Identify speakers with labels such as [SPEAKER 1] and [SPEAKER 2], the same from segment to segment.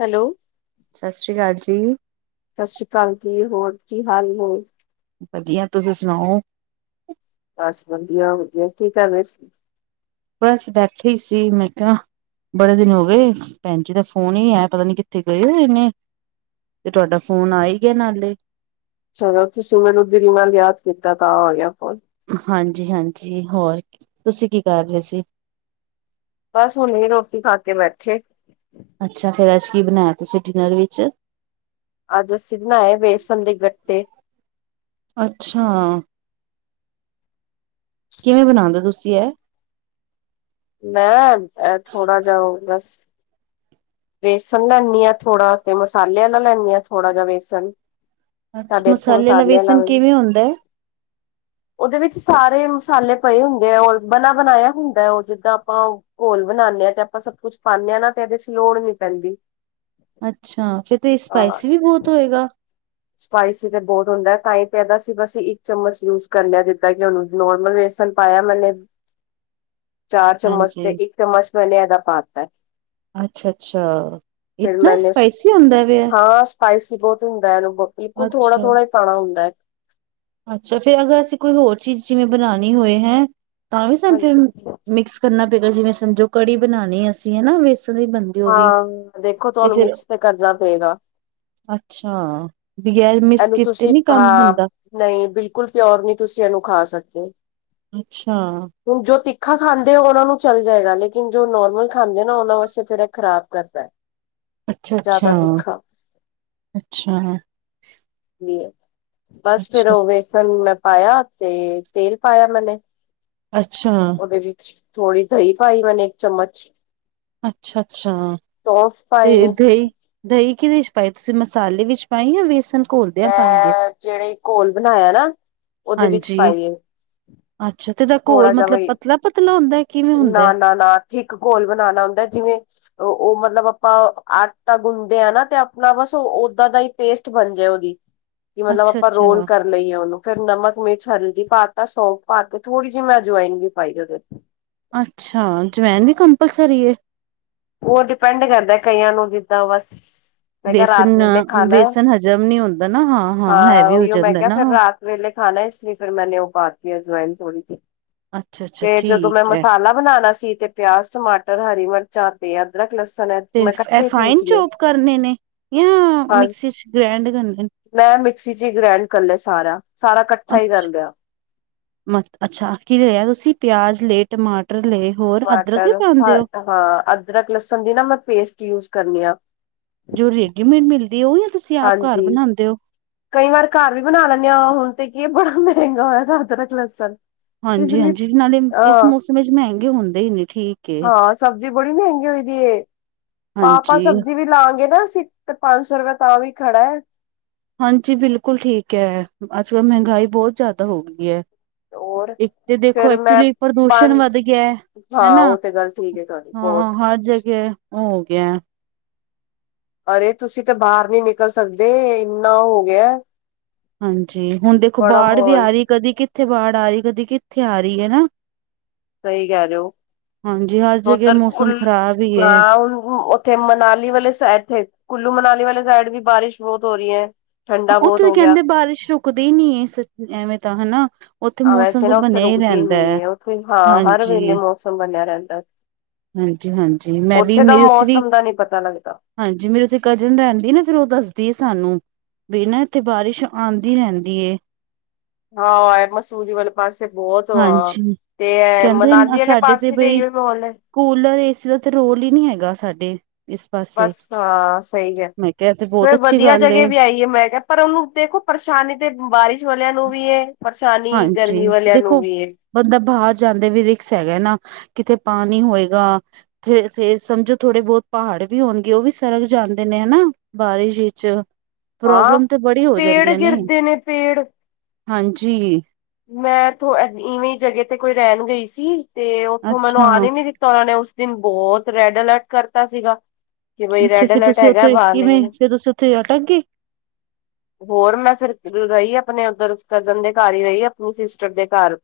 [SPEAKER 1] Hello
[SPEAKER 2] ਸ਼ ਸ਼੍ਰੀ ਕਾਲ ਜੀ।
[SPEAKER 1] ਸ਼ ਸ਼੍ਰੀ ਕਾਲ ਜੀ ਹੋਰ ਕੀ ਹਾਲ ਨੇ?
[SPEAKER 2] ਵਧੀਆ ਤੁਸੀ ਸੁਣਾਓ?
[SPEAKER 1] ਬਸ ਵਧੀਆ-ਵਧੀਆ ਕੀ ਕਰ ਰੇ ਸੀ?
[SPEAKER 2] ਬਸ ਬੈਠੇ ਈ ਸੀ ਮੈਂ ਕੇਹਾ ਬੜੇ ਦਿਨ ਹੋ ਗਏ ਭੈਣ ਜੀ ਦਾ ਫ਼ੋਨ ਈ ਨੀ ਆਇਆ ਪਤਾ ਨੀ ਕਿੱਥੇ ਗਏ ਹੋਏ ਨੇ ਤੇ ਤੁਹਾਡਾ ਫ਼ੋਨ ਆ ਈ ਗਿਆ ਨਾਲੇ।
[SPEAKER 1] ਚਲੋ ਤੁਸੀਂ ਮੈਨੂੰ ਦਿਲ ਨਾਲ ਯਾਦ ਕੀਤਾ ਤਾਂ ਆ ਗਿਆ ਫ਼ੋਨ।
[SPEAKER 2] ਹਾਂਜੀ-ਹਾਂਜੀ ਹੋਰ ਤੁਸੀਂ ਕੀ ਕਰ ਰੇ ਸੀ?
[SPEAKER 1] ਬਸ ਹੁਣੇ ਈ ਰੋਟੀ ਖਾ ਕੇ ਬੈਠੇ।
[SPEAKER 2] ਅੱਛਾ ਫੇਰ ਅੱਜ ਕੀ ਬਣਾਇਆ ਤੁਸੀਂ ਡਿਨਰ ਵਿੱਚ?
[SPEAKER 1] ਅੱਜ ਅਸੀਂ ਬਣਾਏ ਬੇਸਨ ਦੇ ਗੱਟੇ।
[SPEAKER 2] ਅੱਛਾ, ਕਿਵੇਂ ਬਣਾਂਦੇ ਤੁਸੀਂ ਐ?
[SPEAKER 1] ਮੈ ਐ ਥੋੜਾ ਜਾਂ ਓ ਬਸ ਵੇਸਣ ਲੈਨੀ ਆ ਥੋੜਾ ਤੇ ਮਸਾਲੇ ਆਲਾ ਲੈਨੀ ਆ ਥੋੜਾ ਜਾ ਵੇਸਣ
[SPEAKER 2] ਅੱਛਾ
[SPEAKER 1] ਸਾਡੇ ਐਥੇ
[SPEAKER 2] ਵਾਲਾ
[SPEAKER 1] ਮਸਾਲੇ ਆਲਾ
[SPEAKER 2] ਵੇਸਣ
[SPEAKER 1] ਵੀ।
[SPEAKER 2] ਕਿਵੇਂ ਹੁੰਦਾ ਹੈ?
[SPEAKER 1] ਉਦੇ ਵਿੱਚ ਸਾਰੇ ਮਸਾਲੇ ਪਏ ਹੁੰਦੇ ਆ ਔਰ ਬਣਾ ਬਣਾਇਆ ਹੁੰਦਾ ਐ ਓ ਜਿੱਦਾਂ ਆਪਾਂ ਘੋਲ ਬਣਾਣੇ ਆ ਤੇ ਆਪਾਂ ਸਭ ਕੁਛ ਪਾਨੇ ਆ ਨਾ ਤੇ ਏਦੇ 'ਚ ਲੋੜ ਨੀ ਪੈਂਦੀ।
[SPEAKER 2] ਅੱਛਾ ਫੇਰ ਤੇ ਏ
[SPEAKER 1] ਹਾਂ
[SPEAKER 2] ਸਪਾਈਸੀ ਵੀ ਬੋਤ ਹੋਏਗਾ।
[SPEAKER 1] ਸਪਾਈਸੀ ਤੇ ਬੋਤ ਹੁੰਦਾ ਐ ਤਾਂ ਈ ਤੇ ਏਦਾ ਅਸੀਂ ਬਸ ਇੱਕ ਚਮਚ ਯੂਜ ਕਰ ਨਾ ਦਿੱਤਾ ਕਿ ਹੁਣ ਨੋਰਮਲ ਵੇਸਣ ਪਾਇਆ ਮੈਂਨੇ, ਚਾਰ ਚਮਚ ਤੇ
[SPEAKER 2] ਹਾਂਜੀ
[SPEAKER 1] ਇੱਕ ਚਮਚ ਮੈਂਨੇ ਐਦਾ ਪਾਤੈ।
[SPEAKER 2] ਅੱਛਾ-ਅੱਛਾ।
[SPEAKER 1] ਫੇਰ ਮੈਂਨੇ ਸ, ਹਾਂ ਸਪਾਈਸੀ ਬੋਤ ਹੁੰਦਾ ਲੋ ਬਿਲਕੁੱਲ
[SPEAKER 2] ਅੱਛਾ
[SPEAKER 1] ਥੋੜਾ-ਥੋੜਾ ਈ ਪਾਣਾ ਹੁੰਦਾ ਐ।
[SPEAKER 2] ਅੱਛਾ ਫੇਰ ਅਗਰ ਅਸੀਂ ਕੋਈ ਹੋਰ ਚੀਜ਼ ਜਿਵੇਂ ਬਣਾਣੀ ਹੋਏ ਹੈ ਤਾਂ ਵੀ ਸਾਨੂੰ ਫਿਰ
[SPEAKER 1] ਹਾਂਜੀ
[SPEAKER 2] ਮਿਕਸ ਕਰਨਾ ਪਏਗਾ ਜਿਵੇਂ ਸਮਝੋ ਕੜੀ ਬਣਾਣੀ ਅਸੀਂ ਹਨਾ ਵੇਸਣ ਦੀ ਬਣ
[SPEAKER 1] ਹਾਂ ਦੇਖੋ ਤੁਹਾਨੂੰ ਮਿਕਸ ਤੇ ਕਰਨਾ ਪੇਗਾ।
[SPEAKER 2] ਅੱਛਾ ਬਗੈਰ ਮਿਕਸ ਕੀਤੇ ਨੀ ਕੰਮ ਹੁੰਦਾ।
[SPEAKER 1] ਨਈ ਬਿਲਕੁੱਲ ਪਿਓਰ ਨੀ ਤੁਸੀਂ ਏਨੂੰ ਖਾ ਸਕਦੇ।
[SPEAKER 2] ਅੱਛਾ।
[SPEAKER 1] ਹੁਣ ਜੋ ਤਿੱਖਾ ਖਾਂਦੇ ਉਨਾ ਨੂੰ ਚੱਲ ਜਾਏਗਾ ਲੇਕਿਨ ਜੋ ਨੋਰਮਲ ਖਾਂਦੇ ਨਾ ਉਨਾਂ ਵਾਸਤੇ ਫਿਰ ਐ ਖ਼ਰਾਬ ਕਰਦੈ।
[SPEAKER 2] ਅੱਛਾ-ਅੱਛਾ, ਅੱਛਾ।
[SPEAKER 1] ਬਸ ਫਿਰ
[SPEAKER 2] ਅੱਛਾ
[SPEAKER 1] ਓ ਬੇਸਣ ਮੈਂ ਪਾਇਆ ਤੇ ਤੇਲ ਪਾਇਆ ਮੈਂਨੇ
[SPEAKER 2] ਅੱਛਾ
[SPEAKER 1] ਉਦੇ ਵਿੱਚ ਥੋੜੀ ਦਈ ਪਾਈ ਮੈਨੇ ਇੱਕ ਚਮਚ
[SPEAKER 2] ਅੱਛਾ-ਅੱਛਾ
[SPEAKER 1] ਸੌਂਫ ਪਾਏ
[SPEAKER 2] ਤੇ
[SPEAKER 1] ਨੇ
[SPEAKER 2] ਦਈ ਦਈ ਕਿਦੇ 'ਚ ਪਾਈ ਤੁਸੀਂ ਮਸਾਲੇ ਵਿੱਚ ਪਾਏ ਜਾਂ ਬੇਸਨ
[SPEAKER 1] ਮੈਂ ਜੇੜੀ ਘੋਲ ਬਣਾਇਆ ਨਾ ਉਦੇ ਵਿੱਚ
[SPEAKER 2] ਹਾਂਜੀ
[SPEAKER 1] ਪਾਈ ਏ।
[SPEAKER 2] ਅੱਛਾ ਤੇ ਇਦਾ ਘੋਲ ਮਤਲਬ ਪਤਲਾ-ਪਤਲਾ ਹੁੰਦਾ ਹੈ ਕਿਵੇਂ ਹੁੰਦਾ।
[SPEAKER 1] ਥਿਕ ਘੋਲ ਬਣਾਣਾ ਹੁੰਦਾ ਜਿਵੇਂ ਓ-ਓ ਮਤਲਬ ਆਪਾਂ ਆਟਾ ਗੁੰਨਦੇ ਆ ਨਾ ਤੇ ਆਪਣਾ ਬਸ ਓਦਾਂ ਦਾ ਈ ਪੇਸਟ ਬਣ ਜਏ। ਵੀ-ਵੀ ਮਤਲਬ
[SPEAKER 2] ਅੱਛਾ
[SPEAKER 1] ਆਪਾਂ
[SPEAKER 2] ਅੱਛਾ
[SPEAKER 1] ਰੋਲ ਕਰ ਲਈਏ ਉਨੂੰ ਫਿਰ ਨਮਕ, ਮਿਰਚ, ਹਲਦੀ ਪਾਤਾ ਸੌਂਫ ਪਾ ਤੇ ਥੋੜੀ ਜਿਹੀ ਮੈਂ ਜੁਆਇਨ ਵੀ ਪਾਈ ਉਦੇ
[SPEAKER 2] ਅੱਛਾ ਜੁਆਇਨ ਵੀ ਕੰਪਲਸਰੀ ਏ।
[SPEAKER 1] ਓ ਡਿਪੈਂਡ ਕਰਦਾ ਕਈਆਂ ਨੂੰ ਜਿੱਦਾਂ ਬਸ ਮੈਂ ਕਿਆ ਰਾਤ
[SPEAKER 2] ਵੇਸਨ
[SPEAKER 1] ਵੇਲੇ ਖਾਣਾ
[SPEAKER 2] ਵੇਸਨ ਹਜ਼ਮ ਨੀ ਹੁੰਦਾ ਨਾ ਹਾਂ-ਹਾਂ
[SPEAKER 1] ਹਾਂ
[SPEAKER 2] ਹੈਵੀ ਹੋ
[SPEAKER 1] ਉਹੀਓ ਮੈਂ
[SPEAKER 2] ਜਾਂਦਾ
[SPEAKER 1] ਕਿਆ
[SPEAKER 2] ਨਾ
[SPEAKER 1] ਫਿਰ
[SPEAKER 2] ਉਹ
[SPEAKER 1] ਰਾਤ ਸਵੇਲੇ ਖਾਣਾ ਇਸ ਫਿਰ ਮੈਨੇ ਓ ਪਾਤੀ ਆ ਜੁਆਇਨ ਥੋੜ੍ਹੀ ਜਿਹੀ
[SPEAKER 2] ਅੱਛਾ-ਅੱਛਾ
[SPEAKER 1] ਤੇ ਜਦੋਂ ਮੈਂ
[SPEAKER 2] ਠੀਕ ਹੈ
[SPEAKER 1] ਮਸਾਲਾ ਬਣਾਣਾ ਸੀ ਤੇ ਪਿਆਜ, ਟਮਾਟਰ, ਹਰੀ-ਮਿਰਚਾਂ ਤੇ ਅਦਰਕ, ਲਸਣ
[SPEAKER 2] ਤੇ
[SPEAKER 1] ਮੈਂ
[SPEAKER 2] ਫ- ਇਹ
[SPEAKER 1] ਕੱਠੇ ਈ
[SPEAKER 2] ਫਾਈਨ
[SPEAKER 1] ਪੀਸ ਲਏ
[SPEAKER 2] ਚੋਪ ਕਰਨੇ ਨੇ ਜਾਂ
[SPEAKER 1] ਹਾਂ।
[SPEAKER 2] ਮਿਕਸੀ ਚ ਗ੍ਰੈਂਡ ਕਰਨੇ ਨੇ
[SPEAKER 1] ਮੈਂ ਮਿਕਸੀ 'ਚ ਈ ਗ੍ਰੈਂਡ ਕਰ ਲਿਆ ਸਾਰਾ ਸਾਰਾ ਕੱਠਾ ਈ ਕਰ
[SPEAKER 2] ਅੱਛਾ
[SPEAKER 1] ਲਿਆ।
[SPEAKER 2] ਮ ਅੱਛਾ ਕੀ ਲਿਆ ਤੁਸੀਂ ਪਿਆਜ ਲਏ ਟਮਾਟਰ ਲਏ ਹੋਰ ਅਦਰਕ ਵੀ
[SPEAKER 1] ਟਮਾਟਰ
[SPEAKER 2] ਪਾਂਦੇ ਓ।
[SPEAKER 1] ਹਾਂ ਅਦਰਕ, ਲਸਣ ਦੀ ਨਾ ਮੈਂ ਪੇਸਟ ਯੂਸ ਕਰਨੀ ਆ।
[SPEAKER 2] ਜੋ ਰੇਡੀਮੇਡ ਮਿਲਦੀ ਓ ਜਾਂ ਤੁਸੀਂ ਆਪ ਘਰ
[SPEAKER 1] ਹਾਂਜੀ
[SPEAKER 2] ਬਣਾਂਦੇ ਓ।
[SPEAKER 1] ਕਈ ਵਾਰ ਘਰ ਵੀ ਬਣਾ ਲੈਨੇ ਆ ਹੁਣ ਤੇ ਕੀ ਬੜਾ ਮਹਿੰਗਾ ਹੋਇਆ ਅਦਰਕ, ਲਸਣ ਇਸ ਲਈ
[SPEAKER 2] ਹਾਂਜੀ-ਹਾਂਜੀ ਨਾਲੇ ਇਸ
[SPEAKER 1] ਅਹ
[SPEAKER 2] ਮੌਸਮ ਵਿੱਚ ਮਹਿੰਗੇ ਹੁੰਦੇ ਨੇ ਠੀਕ ਏ।
[SPEAKER 1] ਹਾਂ ਸਬਜ਼ੀ ਬੜੀ ਮਹਿੰਗੀ ਹੋਈ ਦੀ ਏ। ਪਾ-ਪਾ ਆਪਾਂ
[SPEAKER 2] ਹਾਂਜੀ-ਹਾਂਜੀ
[SPEAKER 1] ਸਬਜ਼ੀ ਵੀ ਲਾਂਗੇ ਨਾ ਅਸੀਂ ਤੇ ਪੰਜ ਸੌ ਰੁਪਏ ਤਾਂ ਵੀ ਖੜਾ ਐ।
[SPEAKER 2] ਹਾਂਜੀ ਬਿਲਕੁਲ ਠੀਕ ਐ ਅਜ-ਕੱਲ੍ਹ ਮਹਿੰਗਾਈ ਬੋਤ ਜਾਦਾ ਹੋ ਗਈ ਐ।
[SPEAKER 1] ਹੋਰ
[SPEAKER 2] ਇੱਕ ਤੇ ਦੇਖੋ
[SPEAKER 1] ਫੇਰ ਮੈਂ
[SPEAKER 2] ਐਕਚਲੀ ਪ੍ਰਦੂਸ਼ਣ
[SPEAKER 1] ਪੰਜ
[SPEAKER 2] ਵੱਧ ਗਿਆ ਐ।
[SPEAKER 1] ਹਾਂ
[SPEAKER 2] ਹਨਾ
[SPEAKER 1] ਉਹ ਤੇ ਗੱਲ ਠੀਕ ਹੈ ਤੁਹਾਡੀ
[SPEAKER 2] ਹਾਂ
[SPEAKER 1] ਬਹੁਤ
[SPEAKER 2] ਹਰ ਜਗ੍ਹੇ ਓ ਹੋ ਗਿਆ ਐ।
[SPEAKER 1] ਅਰੇ ਤੁਸੀਂ ਤੇ ਬਾਰ ਨੀ ਨਿਕਲ ਸਕਦੇ ਇੰਨਾ ਹੋ ਗਿਆ।
[SPEAKER 2] ਹਾਂਜੀ ਹੁਣ ਦੇਖੋ
[SPEAKER 1] ਬੜਾ
[SPEAKER 2] ਬਾੜ ਵੀ
[SPEAKER 1] ਮਾਹੌਲ
[SPEAKER 2] ਆ ਰਈ ਕਦੀ ਕਿੱਥੇ ਬਾੜ ਆ ਰਈ ਕਦੀ ਕਿੱਥੇ ਆ ਰਈ ਐ ਨਾ।
[SPEAKER 1] ਸਈ ਕੈ ਰਏ ਓ
[SPEAKER 2] ਹਾਂਜੀ ਹਰ ਜਗ੍ਹਾ
[SPEAKER 1] ਉੱਧਰ
[SPEAKER 2] ਮੌਸਮ
[SPEAKER 1] ਕੁਲ
[SPEAKER 2] ਖ਼ਰਾਬ ਹੀ
[SPEAKER 1] ਅ
[SPEAKER 2] ਹੈ
[SPEAKER 1] ਇੱਥੇ ਮਨਾਲੀ ਵਾਲੇ ਸਇਡ ਤੇ ਕੁੱਲੂ ਮਨਾਲੀ ਵਾਲੇ ਸਾਈਡ ਵੀ ਬਾਰਿਸ਼ ਬੋਤ ਹੋ ਰਈ ਐ।
[SPEAKER 2] ਉੱਥੇ ਕੈਂਦੇ ਬਾਰਿਸ਼ ਰੁਕਦੀ ਨੀ ਇਸ ਐਵੇਂ ਤਾਂ ਹਨਾ। ਉੱਥੇ
[SPEAKER 1] ਆ
[SPEAKER 2] ਮੌਸਮ
[SPEAKER 1] ਵੈਸੇ
[SPEAKER 2] ਤਾਂ
[SPEAKER 1] ਨਾ ਉੱਥੇ
[SPEAKER 2] ਬਣਿਆ ਹੀ
[SPEAKER 1] ਰੁਕਦੀ
[SPEAKER 2] ਰਹਿੰਦਾ
[SPEAKER 1] ਨਈ
[SPEAKER 2] ਹੈ
[SPEAKER 1] ਐ ਉੱਥੇ ਹਾਂ ਹਰ ਵੇਲੇ
[SPEAKER 2] ਹਾਂਜੀ
[SPEAKER 1] ਮੌਸਮ ਬਣਿਆ ਰੈਂਦਾ।
[SPEAKER 2] ਹਾਂਜੀ-ਹਾਂਜੀ ਮੈਂ ਵੀ ਮੇਰੇ ਉੱਥੇ ਵੀ
[SPEAKER 1] ਦਾ ਨੀ ਪਤਾ ਲੱਗਦਾ
[SPEAKER 2] ਹਾਂਜੀ ਮੇਰੇ ਉੱਥੇ ਕਜ਼ਨ ਰੈਂਦੀ ਨਾ ਫਿਰ ਓ ਦੱਸਦੀ ਸਾਨੂੰ ਵੀ ਨਾ ਇੱਥੇ ਬਾਰਿਸ਼ ਆਂਦੀ ਰੈਂਦੀ ਏ।
[SPEAKER 1] ਹਾਂ ਏ ਮਸੂਰੀ ਵੱਲ ਪਾਸੇ ਬੋਤ ਓ ਆ
[SPEAKER 2] ਹਾਂਜੀ
[SPEAKER 1] ਤੇ
[SPEAKER 2] ਕਹਿੰਦੇ
[SPEAKER 1] ਮਨਾਲੀ ਵਾਲੇ
[SPEAKER 2] ਸਾਡੇ ਤੇ
[SPEAKER 1] ਪਾਸੇ ਵੀ
[SPEAKER 2] ਬਈ
[SPEAKER 1] ਆਈ ਹੋ ਮਾਹੌਲ ਐ।
[SPEAKER 2] ਕੂਲਰ ਏਸੀ ਦਾ ਤੇ ਰੋਲ ਈ ਦਾ ਨਈ ਹੈਗਾ ਸਾਡੇ ਇਸ ਪਾਸੇ
[SPEAKER 1] ਬਸ ਹਾਂ ਸਈ ਕੈਂਦੇ
[SPEAKER 2] ਮੈਂ ਕਿਹਾ ਤੇ ਬਹੁਤ
[SPEAKER 1] ਫਿਰ
[SPEAKER 2] ਅੱਛੀ
[SPEAKER 1] ਵਧੀਆ
[SPEAKER 2] ਗੱਲ
[SPEAKER 1] ਜਗ੍ਹਾ
[SPEAKER 2] ਏ
[SPEAKER 1] ਵਿਆਈ ਮੈਂ ਕਿਆ ਪਰ ਉਨੂੰ ਦੇਖੋ ਪਰੇਸ਼ਾਨੀ ਤੇ ਬਾਰਿਸ਼ ਵਾਲਿਆਂ ਨੂੰ ਵੀ ਐ। ਪਰੇਸ਼ਾਨੀ ਗਰਮੀ ਵਾਲਿਆਂ ਨੂੰ ਵੀ ਏ।
[SPEAKER 2] ਉੱਧਰ ਬਾਰ ਜਾਂਦੇ ਵੀ ਰਿਕਸ ਹੈਗਾ ਨਾ ਕਿਤੇ ਪਾਣੀ ਹੋਏਗਾ। ਫਿਰ-ਫਿਰ ਸਮਝੋ ਥੋੜ੍ਹੇ ਬੋਤ ਪਹਾੜ ਵੀ ਹੋਣਗੇ ਓ ਵੀ ਸਰਕ ਜਾਂਦੇ ਨੇ ਹਨਾ। ਬਾਰਿਸ਼ ਵਿਚ,
[SPEAKER 1] ਹਾਂ
[SPEAKER 2] ਪ੍ਰੋਬਲਮ ਤੇ ਬੜੀ ਹੋ
[SPEAKER 1] ਪੇੜ
[SPEAKER 2] ਜਾਂਦੀਆਂ ਨੇ।
[SPEAKER 1] ਗਿਰਦੇ
[SPEAKER 2] ਹਾਂਜੀ
[SPEAKER 1] ਮੈਂਥ ਇਵੇਂ ਜਗ੍ਹਾ ਤੇ ਕੋਈ ਰਹਿਣ ਗਈ ਸੀ, ਤੇ ਉੱਥੋਂ ਮੈਨੂੰ
[SPEAKER 2] ਅੱਛਾ
[SPEAKER 1] ਆਨ ਨੀ ਦਿੱਤ ਤਾਂ ਉਹਨਾਂ ਨੇ ਉਸ ਦਿਨ ਬੋਤ ਰੈੱਡ ਅਲਰਟ ਕਰਤਾ ਸੀਗਾ। ਕਿ ਬਈ
[SPEAKER 2] ਅੱਛਾ
[SPEAKER 1] ਰੈਡ
[SPEAKER 2] ਫਿਰ
[SPEAKER 1] ਅਲਰਟ
[SPEAKER 2] ਤੁਸੀਂ
[SPEAKER 1] ਹੈਗਾ,
[SPEAKER 2] ਉੱਥੇ
[SPEAKER 1] ਬਾਹਰ ਨੀ
[SPEAKER 2] ਕਿਵੇਂ ਫਿਰ ਤੁਸੀਂ ਉੱਥੇ ਅਟਕ ਗਏ
[SPEAKER 1] ਹੋਰ ਮੈਂ, ਫੇਰ ਰਹੀ ਆਪਣੇ ਉੱਧਰ ਕਜ਼ਨ ਦੇ ਘਰ ਹੀ ਰਹੀ। ਆਪਣੀ ਸਿਸਟਰ ਦੇ ਘਰ,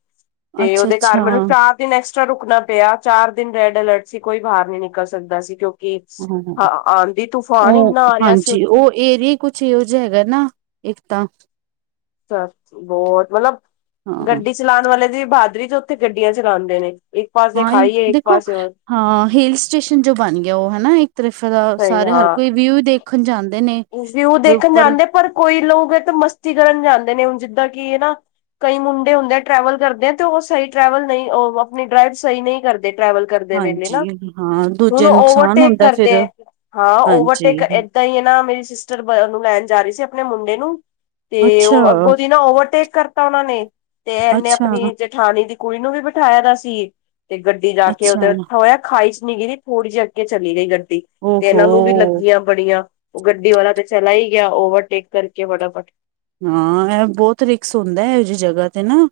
[SPEAKER 1] ਤੇ
[SPEAKER 2] ਅੱਛਾ
[SPEAKER 1] ਉਹਦੇ ਘਰ
[SPEAKER 2] ਅੱਛਾ
[SPEAKER 1] ਮੈਨੂੰ ਸਾ ਇਕ ਦਿਨ ਐਕਸਟਰਾ ਰੁਕਣਾ ਪਿਆ, ਚਾਰ ਦਿਨ ਰੈਡ ਅਲਰਟ ਸੀ, ਕੋਈ ਬਾਹਰ ਨੀ ਨਿਕਲ ਸਕਦਾ ਸੀ। ਕਿਉਂ ਕਿ,
[SPEAKER 2] ਹਾਂ
[SPEAKER 1] ਆਂਦੀ- ਤੂਫਾਨ
[SPEAKER 2] ਉਹ
[SPEAKER 1] ਇੰਨਾ ਆ ਰਿਹਾ ਸੀ
[SPEAKER 2] ਹਾਂਜੀ
[SPEAKER 1] ਉੱਥੇ
[SPEAKER 2] ਉਹ ਏਰੀਆ ਕੁਛ ਯੂਜ ਹੈਗਾ ਨਾ, ਇੱਕ ਤਾਂ
[SPEAKER 1] ਜਿਆਦਾ, ਬਹੁਤ ਮਤਲਬ,
[SPEAKER 2] ਹਾਂ
[SPEAKER 1] ਗੱਡੀ ਚਲਾਉਣ ਵਾਲੇ ਦੀ ਬਹਾਦਰੀ ਜੋ ਉੱਥੇ ਗੱਡੀਆਂ ਚਲਾਂਦੇ ਨੇ। ਇੱਕ ਪਾਸੇ
[SPEAKER 2] ਹਾਂ ਇਹ
[SPEAKER 1] ਖਾਈ ਏ, ਇੱਕ
[SPEAKER 2] ਦੇਖੋ
[SPEAKER 1] ਪਾਸੇ ਹੋਰ
[SPEAKER 2] ਹਾਂ ਹਿਲ ਸਟੇਸ਼ਨ ਜੋ ਬਣ ਗਿਆ ਉਹ ਹਨਾ ਇੱਕ ਤਰਫ਼ ਦਾ,
[SPEAKER 1] ਸਹੀ
[SPEAKER 2] ਸਾਰੇ ਹਰ
[SPEAKER 1] ਹਾਂ
[SPEAKER 2] ਕੋਈ ਵਿਊ ਦੇਖ ਰੱਖਣ ਜਾਂਦੇ ਨੇ
[SPEAKER 1] ਵਿਊ
[SPEAKER 2] ਵੀ
[SPEAKER 1] ਦੇਖਣ
[SPEAKER 2] ਉੱਪਰ
[SPEAKER 1] ਜਾਂਦੇ, ਪਰ ਕੋਈ ਲੋਕ ਐ, ਤਾਂ ਮਸਤੀ ਕਰਨ ਜਾਂਦੇ ਨੇ, ਹੁਣ ਜਿੱਦਾਂ ਕਿ ਨਾ ਕਈ ਮੁੰਡੇ ਹੁੰਦੇ ਆ ਟਰੈਵਲ ਕਰਦੇ ਆ ਤੇ ਓ ਸਹੀ ਟਰੈਵਲ ਨਹੀਂ, ਆਪਣੀ ਡਰਾਈਵ ਸਹੀ ਨਹੀਂ ਕਰਦੇ ਟਰੈਵਲ। ਕਰਦੇ ਨੇ ਗਏ
[SPEAKER 2] ਹਾਂਜੀ
[SPEAKER 1] ਨਾ,
[SPEAKER 2] ਹਾਂ
[SPEAKER 1] ਹੁਣ
[SPEAKER 2] ਦੂਜੇ ਨੂੰ ਨੁਕਸਾਨ
[SPEAKER 1] ਓਵਰਟੇਕ
[SPEAKER 2] ਹੁੰਦਾ
[SPEAKER 1] ਕਰਦੇ
[SPEAKER 2] ਫਿਰ
[SPEAKER 1] ਐਂ, ਹਾਂ ਹੁਣ
[SPEAKER 2] ਹਾਂਜੀ
[SPEAKER 1] ਓਵਰਟੇਕ ਐਦਾਂ ਹੀ ਹੈ ਨਾ, ਮੇਰੀ ਸਿਸਟਰ ਬ ਉਹਨੂੰ ਲੈਣ ਜਾ ਰਹੀ ਸੀ ਆਪਣੇ ਮੁੰਡੇ ਨੂੰ ਤੇ
[SPEAKER 2] ਅੱਛਾ
[SPEAKER 1] ਉਹ ਅੱਗੋਂ ਦੀ ਨਾ ਓਵਰਟੇਕ ਕਰਤਾ ਉਹਨਾਂ ਨੇ, ਤੇ ਐਨੇ
[SPEAKER 2] ਅੱਛਾ
[SPEAKER 1] ਆਪਣੀ ਜ ਜੇਠਾਣੀ ਦੀ ਕੁੜੀ ਨੂੰ ਵੀ ਬਿਠਾਇਆ ਗਿਆ ਸੀ, ਤੇ ਗੱਡੀ ਜਾ ਕੇ
[SPEAKER 2] ਅੱਛਾ
[SPEAKER 1] ਉਹਦੇ, ਖਾਈ'ਚ ਨੀ ਗਿਰੀ। ਥੋੜੀ ਜਿਹੀ ਅੱਗੇ ਚਲੀ ਗਈ ਗੱਡੀ, ਤੇ
[SPEAKER 2] ਓਹੋ
[SPEAKER 1] ਇਹਨਾਂ ਨੂੰ ਵੀ ਲੱਗੀਆਂ। ਬੜੀਆਂ, ਓ ਗੱਡੀ ਵਾਲਾ ਤੇ ਚਲਾ ਹੀ ਗਿਆ ਓਵਰਟੇਕ ਕਰਕੇ ਫਟਾਫਟ
[SPEAKER 2] ਹਾਂ, ਐਹ ਬਹੁਤ ਰਿਕਸ ਹੁੰਦਾ, ਐਹੋ ਜਿਹੀ ਜਗ੍ਹਾ ਤੇ ਨਾ।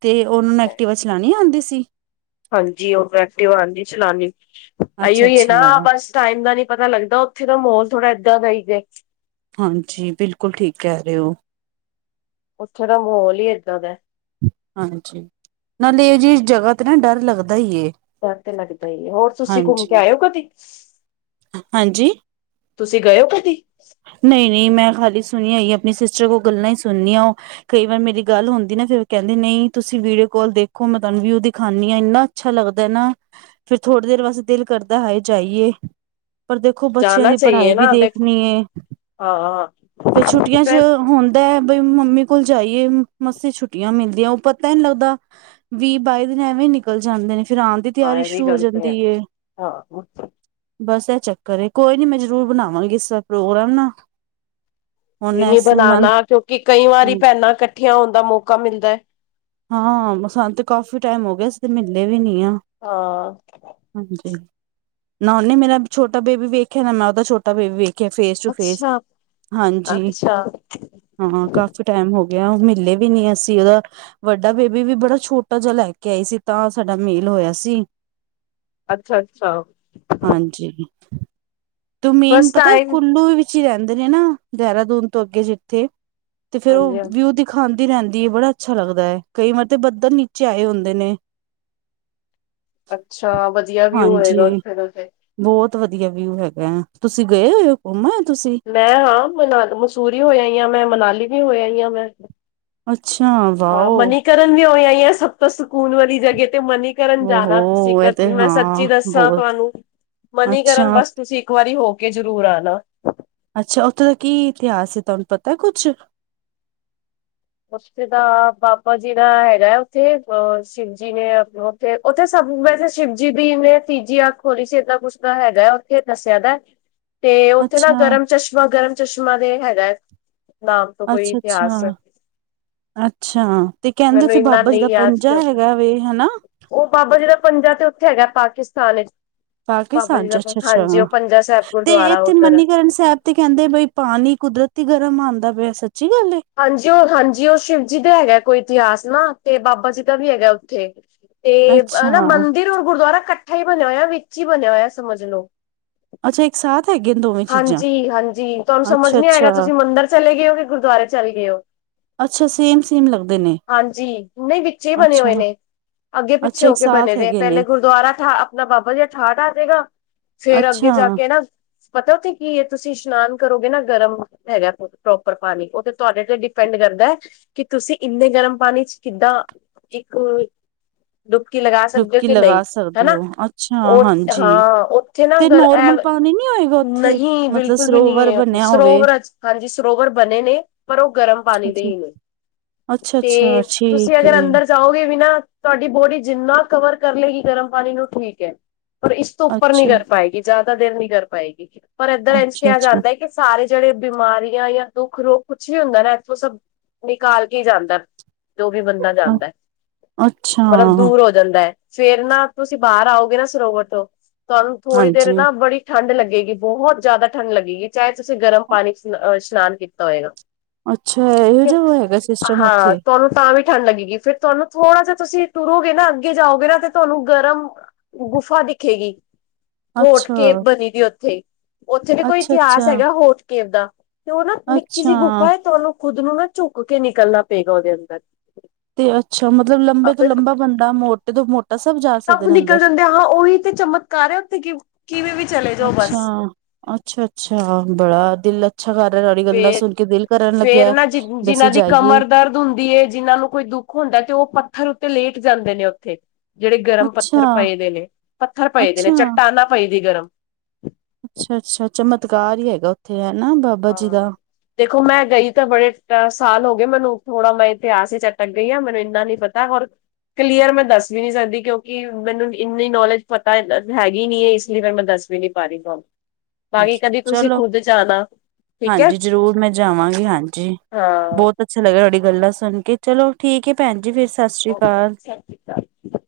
[SPEAKER 2] ਤੇ ਉਹਨਾ ਨੂੰ ਐਕਟਿਵਾ ਚਲਾਉਣੀ ਆਉਂਦੀ ਸੀ?
[SPEAKER 1] ਹਾਂਜੀ, ਓ ਐਕਟਿਵਾ ਆਂਉਦੀ ਚਲਾਨੀ,
[SPEAKER 2] ਅੱਛਾ
[SPEAKER 1] ਇਹੀਓ ਆ ਨਾ
[SPEAKER 2] ਅੱਛਾ
[SPEAKER 1] ਬਸ ਟਾਈਮ ਦਾ ਨੀ ਪਤਾ ਲੱਗਦਾ, ਉੱਥੇ ਦਾ ਮਾਹੌਲ ਥੋੜ੍ਹਾ ਐਦਾਂ ਦਾ ਹੀ ਜੇ
[SPEAKER 2] ਹਾਂਜੀ, ਬਿਲਕੁਲ ਠੀਕ ਕਹਿ ਰਹੇ ਓ।
[SPEAKER 1] ਉੱਥੇ ਦਾ ਮਾਹੌਲ ਹੀ ਐਦਾਂ ਦਾ
[SPEAKER 2] ਹਾਂਜੀ, ਨਾਲੇ ਇਹੋ ਜਿਹੀ ਜਗ੍ਹਾ ਤੇ ਨਾ ਡਰ ਲੱਗਦਾ ਈ ਏ।
[SPEAKER 1] ਡਰ ਤੇ ਲੱਗਦਾ ਹੀ ਏ, ਹੋਰ ਤੁਸੀਂ ਘੁੰਮ ਕੇ
[SPEAKER 2] ਹਾਂਜੀ
[SPEAKER 1] ਆਏ ਓ ਕਦੀ
[SPEAKER 2] ਹਾਂਜੀ
[SPEAKER 1] ਤੁਸੀਂ ਗਏ ਓ ਕਦੀ?
[SPEAKER 2] ਨਹੀ- ਨਹੀ, ਮੈਂ ਖਾਲੀ ਸੁਣਿਆ ਹੀ, ਆਪਣੀ ਸਿਸਟਰ ਕੋਲੋਂ ਗੱਲਾਂ ਹੀ ਸੁਣਨੀਆਂ ਉਹ। ਕਈ ਵਾਰ ਮੇਰੀ ਗੱਲ ਹੁੰਦੀ ਨਾ ਫੇਰ ਕਹਿੰਦੀ ਨਹੀਂ ਤੁਸੀਂ ਵੀਡੀਓ ਕਾਲ ਦੇਖੋ ਮੈਂ ਤੁਹਾਨੂੰ ਵਿਊ ਦਿਖਾਨੀ ਆਂ। ਇੰਨਾ ਅੱਛਾ ਲੱਗਦਾ ਨਾ, ਫੇਰ ਥੋੜ੍ਹੀ ਦੇਰ ਵਾਸਤੇ ਦਿਲ ਕਰਦਾ, ਹਾਏ ਜਾਈਏ। ਪਰ ਦੇਖੋ ਬੱਚਿਆਂ
[SPEAKER 1] ਜਾਣਾ
[SPEAKER 2] ਦੀ
[SPEAKER 1] ਚਾਹੀਏ
[SPEAKER 2] ਪੜ੍ਹਾਈ ਵੀ
[SPEAKER 1] ਨਾ ਦੇਖ
[SPEAKER 2] ਦੇਖਣੀ ਏ।
[SPEAKER 1] ਹਾਂ
[SPEAKER 2] ਤੇ ਛੁੱਟੀਆਂ 'ਚ
[SPEAKER 1] ਫਿਰ
[SPEAKER 2] ਹੁਣ ਐ ਬਈ ਮੰਮੀ ਕੋਲ ਜਾਈਏ, ਮਸੀ ਛੁੱਟੀਆਂ ਮਿਲਦੀਆਂ, ਊ ਪਤਾ ਹੀ ਨੀ ਲੱਗਦਾ। ਵੀਹ- ਬਾਈ ਦਿਨ ਐਵੇਂ ਨਿਕਲ ਜਾਂਦੇ ਨੇ, ਫੇਰ ਆਉਣ ਦੀ
[SPEAKER 1] ਹਾਂ
[SPEAKER 2] ਤਿਆਰੀ
[SPEAKER 1] ਇਹ ਵੀ
[SPEAKER 2] ਸ਼ੁਰੂ ਹੋ
[SPEAKER 1] ਗੱਲ ਤੇ ਹੈ
[SPEAKER 2] ਜਾਂਦੀ ਏ
[SPEAKER 1] ਹਾਂ
[SPEAKER 2] ਬਸ ਐਹ ਚੱਕਰ ਏ, ਕੋਈ ਨੀ ਮੈਂ ਜ਼ਰੂਰ ਬਣਾਵਾਂਗੀ ਇਸ ਵਾਰ ਪ੍ਰੋਗਰਾਮ ਨਾ ਹੁਣ
[SPEAKER 1] ਨਹੀ- ਨਹੀ
[SPEAKER 2] ਇਸ
[SPEAKER 1] ਬਣਾਣਾ,
[SPEAKER 2] ਮੰਥ
[SPEAKER 1] ਕਿਉਂਕਿ ਕਈ ਵਾਰ
[SPEAKER 2] ਹਾਂ
[SPEAKER 1] ਭੈਣਾਂ ਇਕੱਠੀਆਂ ਹੋਣ ਦਾ ਮੌਕਾ ਮਿਲਦਾ।
[SPEAKER 2] ਹਾਂ, ਸਾਨੂੰ ਤਾਂ ਕਾਫੀ ਟਾਈਮ ਹੋ ਗਿਆ, ਅਸੀਂ ਤੇ ਮੇਲੇ ਵੀ ਨਹੀਂ ਆ।
[SPEAKER 1] ਹਾਂ
[SPEAKER 2] ਹਾਂਜੀ, ਨਾ ਉਹਨੇ ਮੇਰਾ ਛੋਟਾ ਬੇਬੀ ਵੇਖਿਆ ਨਾ ਮੈਂ ਉਹਦਾ ਬੇਬੀ ਵੇਖ ਵੇਖਿਆ, ਫੇਸ ਟੂ ਫੇਸ,
[SPEAKER 1] ਅੱਛਾ
[SPEAKER 2] ਹਾਂਜੀ
[SPEAKER 1] ਅੱਛਾ
[SPEAKER 2] ਹਾਂ, ਕਾਫੀ ਟਾਈਮ ਹੋ ਗਿਆ, ਮਿਲੇ ਵੀ ਨੀ ਅਸੀਂ ਉਹਦ ਵੱਡਾ ਬੇਬੀ ਵੀ ਬੜਾ ਛੋਟਾ ਜਿਹਾ ਲੈ ਕੇ ਆਈ ਸੀ ਤਾਂ ਸਾਡਾ ਮੇਲ ਹੋਇਆ ਸੀ।
[SPEAKER 1] ਅੱਛਾ-ਅੱਛਾ
[SPEAKER 2] ਹਾਂਜੀ ਤੋ ਮੇਨ
[SPEAKER 1] ਫਸਟ
[SPEAKER 2] ਪਤਾ
[SPEAKER 1] ਟਾਈਮ
[SPEAKER 2] ਕੁੱਲੂ ਵਿੱਚ ਹੀ ਰਹਿੰਦੇ ਨੇ ਨਾ ਦੇਹਰਾਦੂਨ ਤੋਂ ਅੱਗੇ ਜਿੱਥੇ ਤੇ ਫੇਰ
[SPEAKER 1] ਹਾਂਜੀ
[SPEAKER 2] ਉਹ
[SPEAKER 1] ਹਾਂਜੀ
[SPEAKER 2] ਵਿਊ ਦੀ ਦਿਖਾਂਦੀ ਰਹਿੰਦੀ ਏ ਬੜਾ ਅੱਛਾ ਲੱਗਦਾ ਹੈ ਕਈ ਵਾਰ ਤੇ ਬੱਦਲ ਨੀਚੇ ਆਏ ਹੁੰਦੇ ਨੇ
[SPEAKER 1] ਅੱਛਾ ਵਧੀਆ ਵਿਊ
[SPEAKER 2] ਹਾਂਜੀ
[SPEAKER 1] ਹੋਏਗਾ ਉੱਥੇੇ ਦਾ ਫੇਰ
[SPEAKER 2] ਬਹੁਤ ਵਧੀਆ ਵਿਊ ਹੈਗਾ ਆ ਤੁਸੀਂ ਗਏ ਹੋਏ ਹੋ, ਘੁੰਮ ਆਏ ਔ ਤੁਸੀਂ
[SPEAKER 1] ਮੈਂ ਹਾਂ-ਹਾਂ ਮਨਾ-ਮਸੂਰੀ ਹੋ ਆਂਈ ਆਂ ਮੈਂ, ਮਨਾਲੀ ਵੀ ਹੋ ਆਈ ਆਂ ਮੈਂ
[SPEAKER 2] ਅੱਛਾ! ਵਾਓ
[SPEAKER 1] ਕਰਨ ਵੀ ਹੋ ਆਈ ਆਂ ਸਭ ਤੋਂ ਸਕੂਨ ਵਾਲੀ ਜਗ੍ਹਾ ਤੇ ਮਨੀ ਕਰ ਕਰਨ ਜਾਣਾ ਤੁਸੀਂ
[SPEAKER 2] ਹੋ ਇਹ ਤੇ
[SPEAKER 1] ਕਦੀ, ਮੈਂ ਸੱਚੀ
[SPEAKER 2] ਹਾਂ
[SPEAKER 1] ਦੱਸਾਂ
[SPEAKER 2] ਬਹੁਤ
[SPEAKER 1] ਤੁਹਾਨੂੰ
[SPEAKER 2] ਅੱਛਾ
[SPEAKER 1] ਮਨੀਕਰਨ ਬਸ ਤੁਸੀਂ ਇੱਕ ਵਾਰੀ ਹੋ ਕੇ ਜ਼ਰੂਰ ਆਣਾ
[SPEAKER 2] ਅੱਛਾ ਉੱਥੇ ਦਾ ਕੀ ਇਤਿਹਾਸ ਹੈ ਤੁਹਾਨੂੰ ਪਤਾ ਐ ਕੁਛ
[SPEAKER 1] ਉੱਥੇ ਦਾ ਬਾਬਾ ਜੀ ਦਾ ਹੈਗਾ ਉੱਥੇ ਅ ਸ਼ਿਵ ਜੀ ਨੇ ਆ ਕੇ ਉੱਥੇ ਤੇ ਉੱਥੇ ਸਭ ਵੈਸੇ ਸ਼ਿਵ ਜੀ ਦੀ ਨੇ ਤੀਜੀ ਅੱਖ ਖੋਲੀ ਸੀ, ਏਦਾਂ ਕੁੱਛ ਦਾ ਹੈਗਾ ਉੱਥੇ ਦੱਸਿਆ ਗਾ ਤੇ ਉੱਥੇ ਨਾ
[SPEAKER 2] ਅੱਛਾ
[SPEAKER 1] ਗਰਮ ਚਸ਼ਮਾ, ਗਰਮ ਚਸ਼ਮਾ ਦੇ ਹੈਗਾ ਨਾਮ ਤੋਂ ਕੋਈ
[SPEAKER 2] ਅੱਛਾ- ਅੱਛਾ
[SPEAKER 1] ਇਤਿਹਾਸ।
[SPEAKER 2] ਅੱਛਾ। ਤੇ ਕਹਿੰਦੇ
[SPEAKER 1] ਮੈਨੂੰ
[SPEAKER 2] ਉੱਥੇ
[SPEAKER 1] ਇੰਨਾ
[SPEAKER 2] ਬਾਬਾ ਜੀ
[SPEAKER 1] ਨਹੀਂ
[SPEAKER 2] ਦਾ ਪੰਜਾ
[SPEAKER 1] ਯਾਦ
[SPEAKER 2] ਹੈਗਾ ਵੇ ਹੈਨਾ।
[SPEAKER 1] ਉਹ ਬਾਬਾ ਜੀ ਦਾ ਪੰਜਾ ਤੇ ਉੱਥੇ ਹੈਗਾ ਪਾਕਿਸਤਾਨ ਵਿੱਚ
[SPEAKER 2] ਪਾਕਿਸਤਾਨ ਚ ਅੱਛਾ- ਅੱਛਾ ਹਾ,
[SPEAKER 1] ਸਾਹਿਬ
[SPEAKER 2] ਤੇ
[SPEAKER 1] ਗੁਰਦੁਆਰਾ
[SPEAKER 2] ਇੱਥੇ
[SPEAKER 1] ਉੱਧਰ ਹੈ।
[SPEAKER 2] ਮਨੀਕਰਨ ਸਾਹਿਬ ਤੇ ਕਹਿੰਦੇ ਬਈ ਪਾਣੀ ਕੁਦਰਤੀ ਗਰਮ ਆਂਦਾ ਪਿਆ ਸੱਚੀ ਗੱਲ ਏ
[SPEAKER 1] ਹਾਂਜੀ ਉਹ ਹਾਂਜੀ ਉਹ ਸ਼ਿਵ ਜੀ ਦਾ ਹੈਗਾ ਕੋਈ ਇਤਿਹਾਸ ਨਾ, ਤੇ ਬਾਬਾ ਜੀ ਦਾ ਵੀ ਹੈਗਾ ਉੱਥੇ ਤੇ
[SPEAKER 2] ਅੱਛਾ
[SPEAKER 1] ਨਾ ਮੰਦਿਰ ਔਰ ਗੁਰਦੁਆਰਾ ਇਕੱਠਾ ਹੀ ਬਣਿਆ ਹੋਇਆ ਵਿੱਚ ਹੀ ਬਣਿਆ ਹੋਇਆ ਸਮਝ ਲੋੋ
[SPEAKER 2] ਅੱਛਾ ਇੱਕ ਸਾਥ ਹੈਗੇ ਨੇ ਦੋਵੇਂ ਚੀਜ਼ਾਂ
[SPEAKER 1] ਹਾਂਜੀ -ਹਾਂਜੀ ਤੁਹਾਨੂੰ ਸਮਝ
[SPEAKER 2] ਅੱਛਾ
[SPEAKER 1] ਨੀ
[SPEAKER 2] ਅੱਛਾ
[SPEAKER 1] ਆਏਗਾ ਤੁਸੀਂ ਮੰਦਿਰ ਚਲੇ ਗਏ ਹੋ ਕਿ ਗੁਰਦੁਆਰੇ ਚਲੇ ਗਏ ਹੋ
[SPEAKER 2] ਅੱਛਾ ਸੇਮ ਸੇਮ ਲੱਗਦੇ ਨੇ
[SPEAKER 1] ਹਾਂਜੀ ਨਹੀਂ ਵਿੱਚੇ ਹੀ ਬਣੇ
[SPEAKER 2] ਅੱਛਾ
[SPEAKER 1] ਹੋਏ ਨੇ ਅੱਗੇ ਪਿੱਛੇ
[SPEAKER 2] ਅੱਛਾ
[SPEAKER 1] ਹੋ
[SPEAKER 2] ਇੱਕ
[SPEAKER 1] ਕੇ ਬਣੇ
[SPEAKER 2] ਸਾਥ
[SPEAKER 1] ਦੇ,
[SPEAKER 2] ਹੈਗੇ
[SPEAKER 1] ਪਹਿਲੇ
[SPEAKER 2] ਨੇ
[SPEAKER 1] ਗੁਰਦੁਆਰਾ ਠਾ ਆਪਣਾ ਬਾਬਾ ਜੀ ਅ ਠਾਠ ਆ ਜੇ ਗਾ ਫੇਰ ਅੱਗੇ
[SPEAKER 2] ਅੱਛਾ
[SPEAKER 1] ਜਾ ਕੇ ਨਾ ਪਤਾ ਉੱਥੇ ਕੀ ਐ ਤੁਸੀਂ ਇਸ਼ਨਾਨ ਕਰੋਗੇ ਨਾ ਗਰਮ ਹੈਗਾ ਪ੍ਰੋਪਰ ਪਾਣੀ, ਉਹ ਤੇ ਤੁਹਾਡੇ ਤੇ ਡਿਪੈਂਡ ਕਰਦਾ ਕਿ ਤੁਸੀਂ ਇੰਨੇ ਗਰਮ ਪਾਣੀ ਚ ਕਿੱਦਾਂ ਇੱਕ ਡੁਬਕੀ ਲਗਾ ਸਕਦੇ ਹੋ
[SPEAKER 2] ਡੁਬਕੀ
[SPEAKER 1] ਕਿ ਨਹੀਂ
[SPEAKER 2] ਲਗਾ ਸਕਦੇ
[SPEAKER 1] ਹਨਾ,
[SPEAKER 2] ਹੋ ਅੱਛਾ
[SPEAKER 1] ਉਹ
[SPEAKER 2] ਹਾਂਜੀ
[SPEAKER 1] ਹਾਂ ਉੱਥੇ ਨਾ
[SPEAKER 2] ਤੇ
[SPEAKER 1] ਗਰ
[SPEAKER 2] ਨੋਰਮਲ ਪਾਣੀ ਨੀ ਹੋਏਗਾ ਉੱਥੇ
[SPEAKER 1] ਨਹੀਂ
[SPEAKER 2] ਮਤਲਬ
[SPEAKER 1] ਬਿਲਕੁਲ ਵੀ ਨਹੀਂ
[SPEAKER 2] ਸਰੋਵਰ
[SPEAKER 1] ਹੈ ਉੱਥੇ
[SPEAKER 2] ਬਣਿਆ ਹੋਵੇ
[SPEAKER 1] ਸਰੋਵਰਾ ਜ ਹਾਂਜੀ ਸਰੋਵਰ ਬਣੇ ਨੇ ਪਰ ਉਹ ਗਰਮ ਪਾਣੀ ਦੇ ਹੀ ਨੇ,
[SPEAKER 2] ਅੱਛਾ ਅੱਛਾ
[SPEAKER 1] ਤੇ ਤੁਸੀਂ
[SPEAKER 2] ਠੀਕ
[SPEAKER 1] ਅਗਰ
[SPEAKER 2] ਏ
[SPEAKER 1] ਅੰਦਰ ਚਾਹੋਗੇ ਵੀ ਨਾ ਤੁਹਾਡੀ ਬੋਡੀ ਜਿੰਨਾ ਕਵਰ ਕਰ ਲਏਗੀ ਗਰਮ ਪਾਣੀ ਨੂੰ ਠੀਕ ਹੈ। ਪਰ ਇਸ ਤੋਂ ਉੱਪਰ ਨੀ
[SPEAKER 2] ਅੱਛਾ
[SPEAKER 1] ਕਰ ਪਾਏਗੀ ਜ਼ਿਆਦਾ ਦੇਰ ਨੀ ਕਰ ਪਾਏਗੀ, ਪਰ ਇੱਧਰ ਇੰਜ
[SPEAKER 2] ਅੱਛਾ
[SPEAKER 1] ਕਿਹਾ
[SPEAKER 2] ਅੱਛਾ
[SPEAKER 1] ਜਾਂਦਾ ਏ ਕੀ ਕਿ ਸਾਰੇ ਜਿਹੜੇ ਬਿਮਾਰੀਆਂ ਜਾਂ ਦੁੱਖ, ਰੋਗ ਕੁਛ ਵੀ ਹੁੰਦਾ ਨਾ ਇੱਥੋਂ ਸਭ ਨਿਕਾਲ ਕੇ ਈ ਜਾਂਦਾ ਜੋ ਵੀ ਬੰਦਾ ਜਾਂਦਾ,
[SPEAKER 2] ਅੱਛਾ
[SPEAKER 1] ਮਤਲਬ ਦੂਰ ਹੋ ਜਾਂਦਾ ਹੈ, ਫੇਰ ਨਾ ਤੁਸੀਂ ਬਾਹਰ ਆਓਗੇ ਨਾ ਸਰੋਵਰ ਤੋਂ ਤੁਹਾਨੂੰ ਥੋੜ੍ਹੀ ਦੇਰ
[SPEAKER 2] ਹਾਂਜੀ
[SPEAKER 1] ਨਾ ਬੜੀ ਠੰਡ ਲੱਗੇਗੀ ਬਹੁਤ ਜ਼ਿਆਦਾ ਠੰਡ ਲੱਗੇਗੀ ਚਾਹੇ ਤੁਸੀਂ ਗਰਮ ਪਾਣੀ ਇਸ਼ਨਾਨ ਕੀਤਾ ਹੋਏਗਾ।
[SPEAKER 2] ਅੱਛਾ ਇਹੋ
[SPEAKER 1] [unintelligible]
[SPEAKER 2] ਜਿਹਾ ਹੈਗਾ ਸਿਸਟਮ
[SPEAKER 1] ਹਾਂ
[SPEAKER 2] ਉੱਥੇ
[SPEAKER 1] ਤੁਹਾਨੂੰ ਤਾਂ ਵੀ ਠੰਡ ਲੱਗੇਗੀ ਫ਼ਿਰ ਤੁਹਾਨੂੰ ਥੋੜਾ ਜਿਹਾ ਤੁਸੀਂ ਟੁਰੋਗੇ ਨਾ ਅੱਗੇ ਜਾਓਗੇ ਨਾ ਤੇ ਤੁਹਾਨੂੰ ਗਰਮ ਗੁਫਾ ਦਿਖੇਗੀ ਹੋਠ
[SPEAKER 2] ਅੱਛਾ
[SPEAKER 1] ਕੇ ਬਣੇਦੀ ਉੱਥੇ ਉੱਥੇ ਵੀ ਕੋਈ
[SPEAKER 2] ਅੱਛਾ
[SPEAKER 1] ਇਤਿਹਾਸ
[SPEAKER 2] ਅੱਛਾ
[SPEAKER 1] ਹੈਗਾ ਹੋਠਕੇਵ ਦਾ ਤੇ ਉਹ ਨਾ ਨਿੱਕੀ
[SPEAKER 2] ਅੱਛਾ
[SPEAKER 1] ਜਿਹੀ ਗੁਫਾ ਹੈ ਤਹਾਨੂੰ ਖੁਦ ਨੂੰ ਨਾ ਝੁੱਕ ਕੇ ਨਿਕਲਣਾ ਪਏਗਾ ਉਹਦੇ ਅੰਦਰ
[SPEAKER 2] ਤੇ ਅੱਛਾ ਮਤਲਬ ਲੰਬੇ ਤੋਂ
[SPEAKER 1] ਫਿਰ
[SPEAKER 2] ਲੰਬਾ ਬੰਦਾ, ਮੋਟੇ ਤੋਂ ਮੋਟਾ ਸਭ ਜਾ ਸਕਦੇ ਨੇ ਅੰਦਰ।
[SPEAKER 1] ਤੇ ਹੈਗਾ ਉਹੀ ਤੇ ਚਮਕ ਕਾਰ ਏ ਇਥੇ ਕਿਉਂ?
[SPEAKER 2] ਅੱਛਾ, ਅੱਛਾ- ਅੱਛਾ ਬੜਾ ਦਿਲ ਏ। ਅੱਛਾ ਯਾਰ ਉਹਦੀ ਗੱਲਾਂ
[SPEAKER 1] ਫੇਰ
[SPEAKER 2] ਸੁਣ ਕੇ ਦਿਲ ਭਰਨ
[SPEAKER 1] ਫੇਰ
[SPEAKER 2] ਲੱਗਿਆ,
[SPEAKER 1] ਨਾ ਜਿ
[SPEAKER 2] ਵੀ
[SPEAKER 1] ਜਿਨਾਂ
[SPEAKER 2] ਅਸੀਂ
[SPEAKER 1] ਦੀ
[SPEAKER 2] ਜਾਈਏ।
[SPEAKER 1] ਕਮਰ ਦਰਦ ਹੁੰਦੀ ਐ ਜਿਹਨਾਂ ਨੂੰ ਕੋਈ ਦੁੱਖ ਹੁੰਦਾ ਤੇ ਉਹ ਪੱਥਰ ਉੱਤੇ ਲੇਟ ਜਾਂਦੇ ਨੇ ਉੱਥੇ। ਜਿਹੜੇ ਗਰਮ
[SPEAKER 2] ਅੱਛਾ,
[SPEAKER 1] ਪੱਥਰ ਪਏਦੇ ਨੇ- ਪੱਥਰ ਪਏਦੇ ਨੇ
[SPEAKER 2] ਅੱਛਾ,
[SPEAKER 1] ਚੱਟਾਨਾਂ ਪਈਦੀ ਗਰਮ।
[SPEAKER 2] ਅੱਛਾ-ਅੱਛਾ ਚਮਤਕਾਰ ਹੀ ਹੈਗਾ ਉੱਥੇ ਹਨਾ ਬਾ-
[SPEAKER 1] ਹਾਂ। ਦੇਖੋ ਮੈਂ ਗਈ ਤਾਂ ਬੜੇ ਅਹ ਸਾਲ ਹੋ ਗਏ ਮੈਨੂੰ ਥੋੜਾ ਮੈਂ ਇਤਿਹਾਸ ਚ ਅਟਕ ਗਈ ਆ ਮੈਨੂੰ ਇੰਨਾ ਨੀ ਪਤ- ਤਾ ਹਰ, ਕਲੀਅਰ ਮੈਂ ਦੱਸ ਵੀ ਨਹੀ ਸਕਦੀ ਕਿਉਂਕਿ ਮੈਨੂੰ ਇੰਨੀ ਨੌਲੇਜ ਪਤਾ ਹੈਗੀ ਨਹੀ ਏ ਇਸ ਲਈ ਫੇਰ ਮੈਂ ਦੱਸ ਚੀਨੀ ਪਾ ਦਈ ਬਸ, ਭਾਜੀ
[SPEAKER 2] ਅੱਛਾ
[SPEAKER 1] ਕਦੀ ਤੁਸੀਂ
[SPEAKER 2] ਚਲੋ
[SPEAKER 1] ਖੁੱਦ ਜਾਣਾ। ਠੀਕ ਹੈ
[SPEAKER 2] ਹਾਂਜੀ ਜ਼ਰੂਰ ਮੈਂ ਜਾਵਾਂਗੀ ਹਾਂਜੀ,
[SPEAKER 1] ਹਾਂ
[SPEAKER 2] ਬੋਤ ਅੱਛਾ ਲੱਗਿਆ ਤੁਹਾਡੀ ਗੱਲਾਂ ਸੁਣ ਕੇ ਚਲੋ। ਠੀਕ ਹੈ ਭੈਣ ਜੀ ਫੇਰ
[SPEAKER 1] ਓਕੇ ਸਤਿ
[SPEAKER 2] ਸਾਸਰੀਕਾਲ।
[SPEAKER 1] ਸ਼੍ਰੀ [inaudible]